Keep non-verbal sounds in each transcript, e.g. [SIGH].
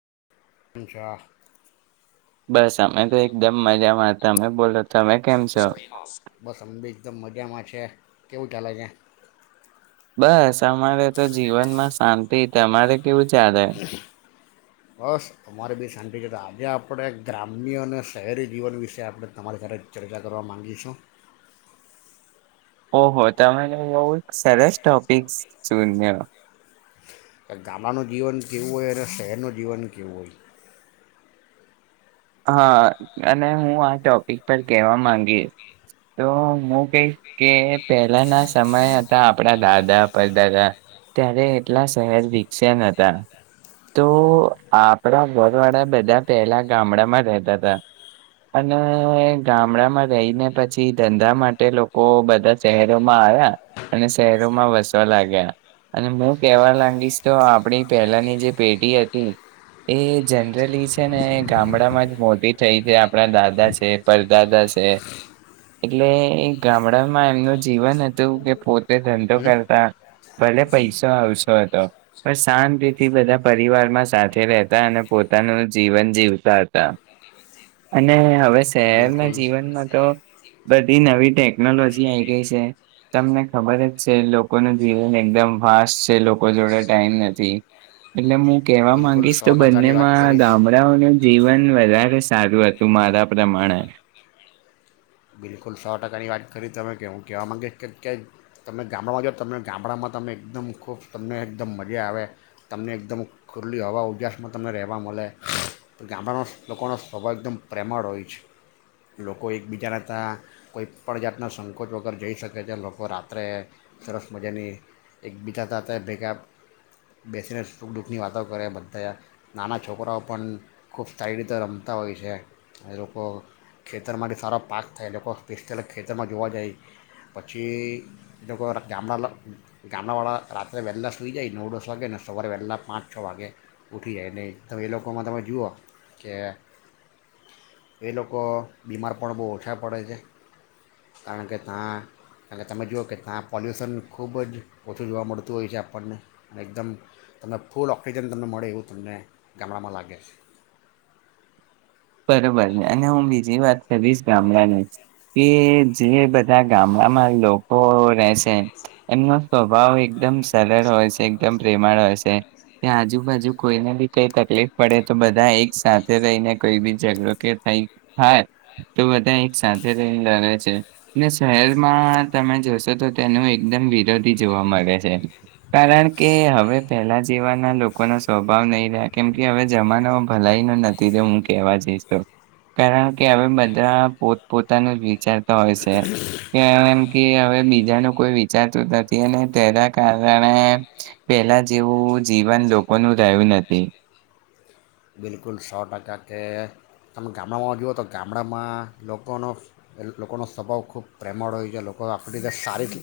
[INAUDIBLE] બસ અમે તો એકદમ મજામાં તમે બોલો તમે કેમ છો બસ અમ બી એકદમ મજામાં છે. કેવું ચાલે છે. બસ તમારે તો જીવનમાં શાંતિ તેમારે કેવું ચાલે બસ અમારે બી શાંતિ છે તો આજે આપણે ગ્રામ્ય અને શહેરી જીવન વિશે આપણે તમારી સાથે ચર્ચા કરવા માગીશું ઓહો તમે તો બહુ સરસ ટોપિક ચુનયો કે ગામડાનું જીવન કેવું હોય અને શહેરનું જીવન કેવું હોય હા અને હું આ ટોપિક પર કહેવા માંગીશ તો હું કહીશ કે પહેલાના સમય હતા આપણા દાદા પરદાદા ત્યારે એટલા શહેર વિકસે ન હતા તો આપણા ઘર વાળા બધા પહેલા ગામડા મા રહે તાતા અને ગામડામાં રહીને પછી ધંધા માટે લોકો બધા શહેરોમાં આવ્યા અને શહેરોમાં વસવા લાગ્યા અને હું કેવા લાગીશ તો આપણી પહેલાની જે પેઢી હતી એ જનરલી છે ને ગામડા મોટી થઈ છે આપણા દાદા છે પરદાદા છે એટલે ગામડામાં એમનું જીવન હતું કે પોતે ધંધો હમ કરતા ભલે પૈસો ઓછો હતો પણ શાંતિથી બધા પરિવારમાં સાથે રહેતા અને પોતાનું જીવન જીવતા હતા. તા અને હવે શહેરના બિલકુલ જીવનમાં તો બધી નવી ટેકનોલોજી આઈ ગઈ છે તમને ખબર જ છે લોકોનું જીવન એકદમ ફાસ્ટ છે લોકો જોડે ટાઈમ નથી એટલે હું કેવા બિલકુલ માંગીશ સો તો ટકાની વાત બંનેમાં કરીશ ગામડાઓને જીવન વધારે સારું હતું મારા પ્રમાણે બિલકુલ સો ટકાની વાત કરી તમે કે હું કહેવા માગીશ કે કે તમે ગામડામાં જાાવ તમને ગામડામાં તમે એકદમ ખૂબ તમને એકદમ મજા આવે તમને એકદમ ખુલ્લી હવા ઉજાસમાં તમને રહેવા મળે ગામડાનો લોકોનો સ્વભાવ એકદમ પ્રેમાળ હોય છે લોકો એકબીજાના તથાં કોઈ પણ જાતના સંકોચ વગર જઈ શકે છે લોકો રાત્રે સરસ મજાની એકબીજા સાથે ભેગા બેસીને સુખ દુઃખની વાતો કરે બધા નાના છોકરાઓ પણ ખૂબ સારી રીતે રમતા હોય છે લોકો ખેતરમાંથી સારો પાક અ એ લોકો સ્પેશલ ખેતરમાં જોવા જાય પછી એ લોકો ગામડા ગામડાવાળા રાત્રે વહેલાં સુઈ જાય નવ દોસ વાગે ને સવારે વહેલાં પાંચ છ વાગે ઉઠી જાય નહીં તો એ લોકોમાં તમે જુઓ કે એ લોકો બીમાર પણ બહુ ઓછા પડે છે. કારણ કે ત્યાં કારણ કે તમે જુઓ કે ત્યાં પોલ્યુશન ખૂબ જ ઓછું જોવા મળતું હોય છે આપણને એકદમ તમને ફૂલ ઓક્સિજન તમને મળે એવું તમને ગામડામાં લાગે છે. બરોબર અને હું બીજી વાત વીસ ગામડાને કે જે બધા ગામડામાં લોકો રહેશે એમનો સ્વભાવ એકદમ સરળ હોય છે એકદમ પ્રેમાળ હોય છે કે આજુબાજુ કોઈને બી કઈ તકલીફ પડે તો બધા એક સાથે રહીને કહીબી ઝગડો કે થાય તો બધા એક સાથે રહી લડે છે શહેરમાં તમે જોશો તો તેનું એકદમ વિરોધી જોવા મળે છે કારણ કે હવે પહેલા જેવાના લોકોનો સ્વભાવ નહીં રહ્યા કેમ કે હવે જમાનો ભલાઈ નો નથી રહો મકી કેવા જઈશ કારણ કે હવે બધા પોતપોતાનું જ વિચારતા હોય છે કેમ કે હવે બીજાનું કોઈ વિચારતું નથી અને તેના કારણે પેલા જેવું જીવન લોકોનું રહ્યું નથી. બિલકુલ સો ટકા કે તમે ગામડામાં જુઓ તો ગામડામાં લોકોનો લોકોનો સ્વભાવ ખૂબ પ્રેમળ હોય છે લોકો આપણી રીતે સારી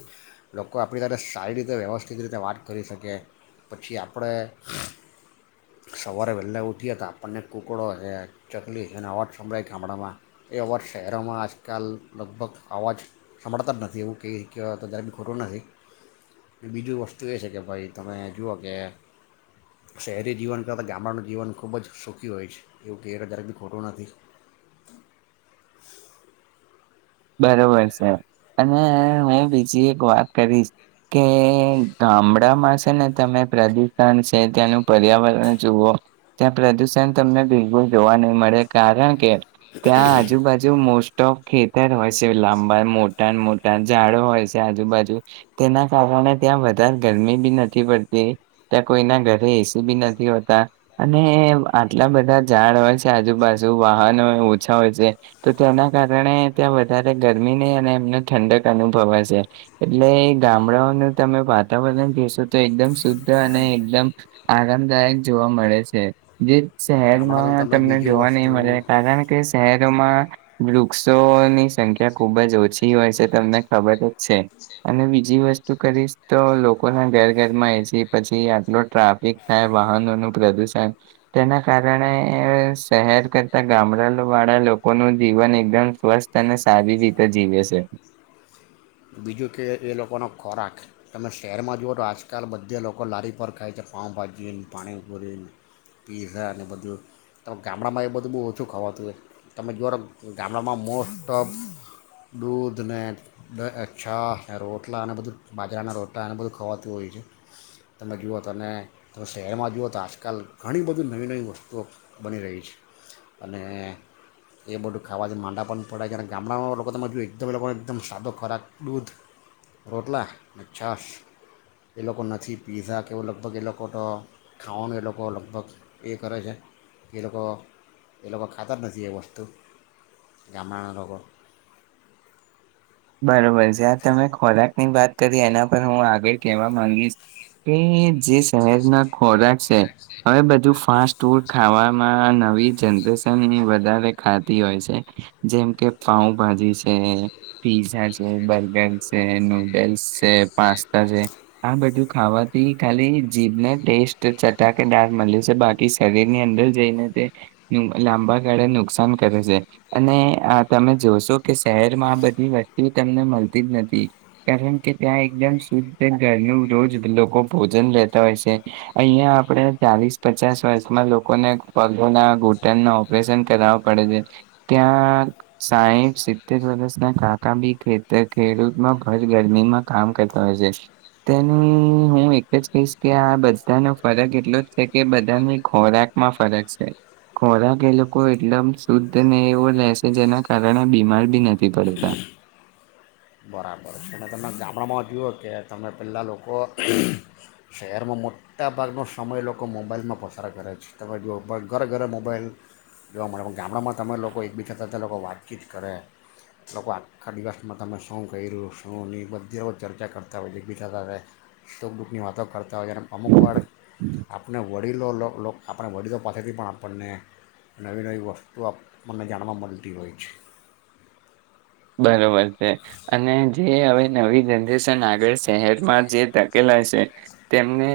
લોકો આપણી સાથે સારી રીતે વ્યવસ્થિત રીતે વાત કરી શકે પછી આપણે સવારે વહેલા ઉઠ ઉઠીએ હતા બંને કુકડો છે ચકલી છેને અવાજ સંભળાય ગામડામાં એ અવાજ શહેરોમાં આજકાલ લગભગ અવાજ સંભળતા જ નથી એવું કઈ કહેવાય તો જ્યારે બી ખોટું નથી બીજું વસ્તુ એ છે કે ભાઈ તમે જુઓ કે શહેરી જીવન ક તો ગામડાનું જીવન ખ ખૂબ જ સુખી હોય છે એવું કે જ્યારેક બી ખોટો નથી. બરોબર છે અને હ બીજી એક વાત કરીશ કે ગામડામાં છે ને તમે પ્રદુષણ છે ત્યાંનું પર્યાવરણ જુઓ ત્યાં પ્રદુષણ તમને બિલકુલ જોવા નહી મળે કારણ કે ત્યાં આજુબાજુ મોસ્ટ ઓફ ખેતી ખેતર હોય છે લાંબા મોટા મોટા ઝાડ હોય છે આજુબાજુ તેના કારણે ત્યાં વધારે ગરમી બી નથી પડતી ત્યાં કોઈના ઘરે એસી બી નથી હોતા અને આટલા બધા ઝાડ હોય છે આજુબાજુ વાહન હોય ઓછા હોય છે તો તેના કારણે ત્યાં વધારે ગરમી નહી અને એમને ઠંડક અનુભવા છે એટલે એ ગામડાઓનું તમે વાતાવરણ જશો તો એકદમ શુદ્ધ અને એકદમ આરામદાયક જોવા મળે છે જે ગામડાનું શહેરમાં તમે તમને બીજું જોવા નહી વસ્તુ મળે કારણ કે શહેરોમાં વુંક્ષોસો ની સંખ્યા ખુબ જ ઓછી હોય છે તમને ખબર જ છે અને બીજી વસ્તુ કરીશ તો લોકોના ઘર ઘરમાં એસી પછી આટલો ટ્રાફિક થાય વાહનોનું પ્રદુષણ તેના કારણે શહેર કરતા ગામડા વાળા લોકોનું જીવન એકદમ સ્વસ્થ તને સારી રીતે જીવે છે. બીજું કે એ લોકોનો ખોરાક તમે શહેરમાં જુઓ તો આજકાલ બધે લોકો લારી પર ખાય છે પાઉભાજી પાણીપુરીને પીઝા અને બધું તમે ગામડામાં એ બધું બહુ ઓછું ખાવાતું હોય તમે જુઓ તો ગામડામાં મોસ્ટ ઓફ દૂધને છા રોટલા અને બધું બાજરાના રોટલા અને બધું ખાવાતું હોય છે તમે જુઓ તો અને તમે શહેરમાં જુઓ તો આજકાલ ઘણી બધી નવી નવી વસ્તુઓ બની રહી છે અને એ બધું ખાવાથી માંદા પણ પડાય છે અને ગામડામાં લોકો તમે જોવુઓ એકદમ એ લોકોને એકદમ સાદો ખોરાક દૂધ રોટલા અને છાસ એ લોકો નથી પીતા કેવું લગભગ એ લોકો તો ખાવાનું એ લોકો લગભગ એ કરે છે એ લોકો એ લોકો ખાતા જ નથી એ વસ્તુ ગામડાના લોકો બરોબર જ્યાં તમે ખોરાકની વાત કરી એના પર હું આગળ કેહેવા માંગીશ કે જે શહેરના ખોરાક છે હવે બધું ફાસ્ટ ફૂડ ખાવામાં નવી જનરેશન વધારે ખાતી હોય છે જેમ કે પાઉભાજી છે. પીઝા છે બર્ગર છે નૂડલ્સ છે પાસ્તા છે આ બધું ખાવાથી ખાલી જીભને ટેસ્ટ ચટાકેદાર મળે છે બાકી શરીરની અંદર જઈને તે લાંબા ગાળે નુકસાન કરે છે અને તમે જોશો કે શહેરમાં આ બધ વસ્તુ તમને મળતી જ નથી કારણ કે ત્યાં એકદમ શુદ્ધ ઘરનું રોજ લોકો ભોજન લેતા હોય છે અહિયાં આપણે ચાલીસ પચાસ વર્ષમાં લોકોને પગોના ઘૂટણના ઓપરેશન કરાવ પડે છે ત્યાં સાહીઠ સિત્તેર વર્ષ કાકા બી ખેતર ખેડૂતમાં ભર ગરમીમાં કામ કરતા હોય છે તેને હું એક જ કહીશ કે આ બધાનો ફરક એટલો જ છે કે બધાને ખોરાકમાં ફરક છે ખોરાક એ લોકો એટલમ શુદ્ધ ને એવો રેશે જેના કારણે આ બીમાર બી નથી પડતા. બરાબર છે અને તમે ગામડામાં જુઓ કે તમે પહેલાં લોકો શહેરમાં મોટાભાગનો સમય લોકો મોબાઈલમાં પસાર કરે છે તમે જોવુઓ પણ ઘરે ઘરે મોબાઈલ જોવા મળે પણ ગામડામાં તમે લોકો એકબીજા થતા લોકો વાતચીત કરે લોકો આખા દિવસમાં તમે શું કર્યું. શુંની બધી લોકો ચર્ચા કરતા હોય જે બી થાતા સુક દુઃખની વાતો કરતા હોય છે અમુક વાર આપણે વડીલો આપણે વડીલો પાસેથી પણ આપણને નવી નવી વસ્તુ આપણને જાણવા મળતી હોય છે. બરોબર છે અને જે હવે નવી જનરેશન આગળ શહેરમાં જે ટકેલા છે તેમને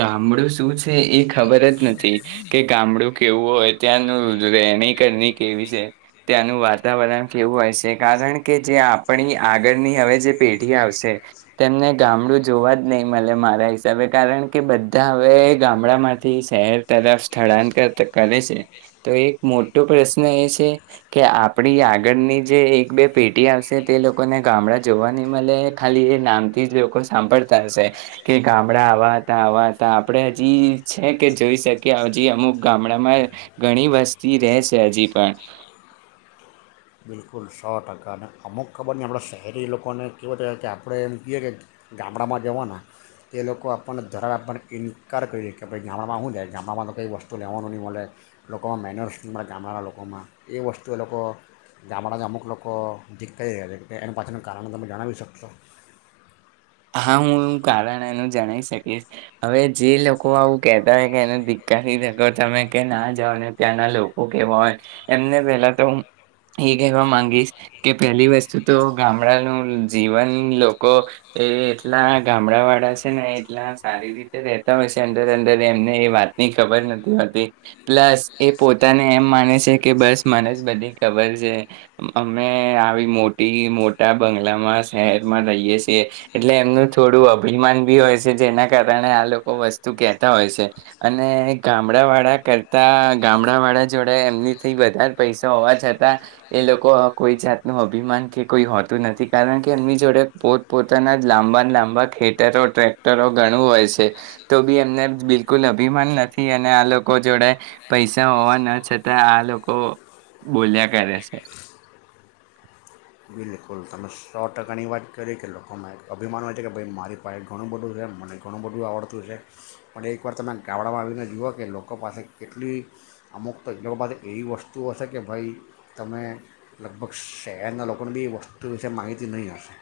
ગામડું શું છે એ ખબર જ નથી કે ગામડું કેવું હોય ત્યાંનું રહેણી કરની કેવી છે ત્યાંનું વાતાવરણ કેવું હોય છે. કારણ કે જે આપણી આગળની હવે જે પેઢી આવશે તેમને ગામડું જોવા જ નહીં મળે મારા હિસાબે કારણ કે બધા હવે ગામડા માંથી શહેર તરફ સ્થળાંતર કરે છે તો એક મોટો પ્રશ્ન એ છે કે આપણી આગળની જે એક બે પેઢી આવશે તે લોકોને ગામડા જોવા નહી મળે ખાલી એ નામથી જ લોકો સાંભળતા હશે કે ગામડા આવા હતા આવા હતા આપણે હજી છે કે જોઈ શકીએ હજી અમુક ગામડામાં ઘણી વસ્તી રહે છે હજી પણ. બિલકુલ સો ટકાના અમુક ખબર નહી આપણાં શહેરી લોકોને કેવો કહે કે આપણે એમ કહીએ કે ગામડામાં જવાના એ લોકો આપણને ધરાવ આપને ઇન્કાર કરે કે ભાઈ ગામડામાં શું જાય ગામડામાં તો કંઈ વસ્તુ લેવાનું નહીં મળે લોકોમાં મહેનત ન મળે ગામડાના લોકોમાં એ વસ્તુ એ લોકો ગામડામાં અમુક લોકો જીકતાઈ રહ્યા છે એની પાછળનું કારણ તમે જણાવી શકશો. હા હું એ કારણ એનું જણાય શકીશ હવે જે લોકો આવું કેહેતા હોય કે એને દીકથી જગ તમે કે ના જાઓ ને ત્યાંના લોકો કેવા હોય એમને પેલા તો હું એ કહેવા માંગીશ કે પેલી વસ્તુ તો ગામડાનું જીવન લોકો એ એટલા ગામડા વાળા છે ને એટલા સારી રીતે રેતા હોય છે અંદર અંદર એમને એ વાતની ખબર નથી હોતી પ્લસ એ પોતાને એમ માને છે કે બસ મને જ બધી ખબર છે અમે આવી મોટી મોટા બંગલામાં શહેરમાં રહીએ છીએ એટલે એમનું થોડું અભિમાન બી હોય છે જેના કારણે આ લોકો વસ્તુ કેહેતા હોય છે અને ગામડા વાળા કરતા ગામડા વાળા જોડે એમનીથી વધારે પૈસા હોવા છતાં એ લોકો કોઈ જાતનું અભિમાન કે કોઈ હોતું નથી કારણ કે એમની જોડે પોતપત પોના લાંબા લાંબા ખેટરો ટ્રેક્ટરો ઘણું હોય છે તો બી એમને બિલકુલ અભિમાન નથી અને આ લોકો જોડે પૈસા હોવા ના છતાં આ લોકો બોલ્યા કરે છે. બિલકુલ તમે સો ટકાની વાત કરી કે લોકોમાં એક અભિમાન હોય છે કે ભાઈ મારી પાસે ઘણું બધું છે મને ઘણું બધું આવડતું છે પણ એકવાર તમે ગામડામાં આવીને જુઓ કે લોકો પાસે કેટલી અમુક તો એ લોકો પાસે એવી વસ્તુઓ હશે કે ભાઈ તમે લગભગ શહેરના લોકોને બી એ વસ્તુ તે વિશે માહિતી નહીં હશે.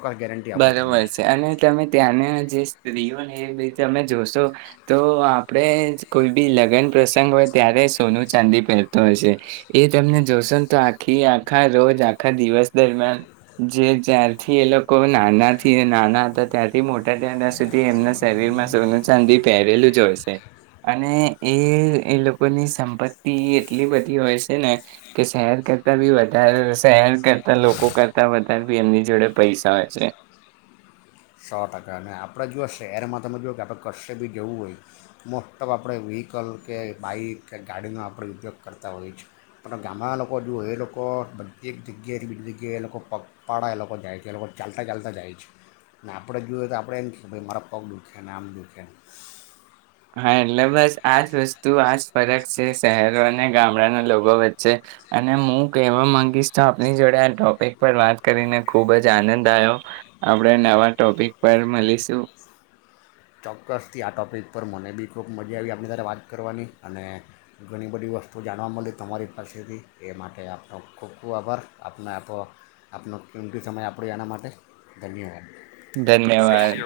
ચોકકસ ગેરન્ટી આપુ તમને બરોબર છે અને તમે ત્યાંના જે સ્ત્રીઓને એ તમે જોશો તો આપણે કોઈ બી લગ્ન પ્રસંગ હોય ત્યારે સોનું ચાંદી પહેરતો હશે એ તમને જોશો ને તો આખી આખા રોજ આખા દિવસ દરમિયાન જે ત્યારથી એલો લોકો નાનાથી નાના હતા ત્યાંથી મોટા ાડા્યા સુધી એમના શરીર માં સોનું ચાંદી પહેરેલું જ હોય છે અને એ એ લોકોની સંપત્તિ એટલી બધી હોય છે ને કે શહેર કરતા બી વધારે શહેર કરતા લોકો કરતા વધારે બી એમની જોડે પૈસા થાય છે. સો ટકા અને આપણે જોએ શહેરમાં તમે જોુઓ કે આપણે કચ્ચે બી જવું હોય મોસ્ટ ઓફ આપણે વ્હીકલ કે બાઈક કે ગાડીનો આપણે ઉપયોગ કરતા હોઈ છે પણ ગામડા લોકો જુઓ એ લોકો બધ એક જગ્યાએ બીજી જગ્યાએ એ લોકો પગપાળા એ લોકો જાય છે એ લોકો ચાલતા ચાલતા જાય છે. ને આપણે જોઈએ તો આપણે એમ છ ભ મારા પગ દુખે ને આમ દુખેને. હા એટલે બસ આજ વસ્તુ આજ ફરક છે શહેરો અને ગામડાના લોકો વચ્ચે અને હું કહેવા ગીશ તો આપની જોડે આ ટોપિક પર વાત કરીને ખુબ જ આનંદ આવ્યો આપણે નવા ટોપિક પર મળીશું. ચોક્કસથી આ ટોપિક પર મને બી ખૂબ મજા આવી આપણી સાથે વાત કરવાની અને ઘણી બધી વસ્તુ જાણવા મળી તમારી પાસેથી એ માટે આપનો ખૂબ ખૂબ આભાર આપનો આ તો આપનો ચંકી સમય આપણે એના માટે ધન્યવાદ. પશતી. ધન્યવાદ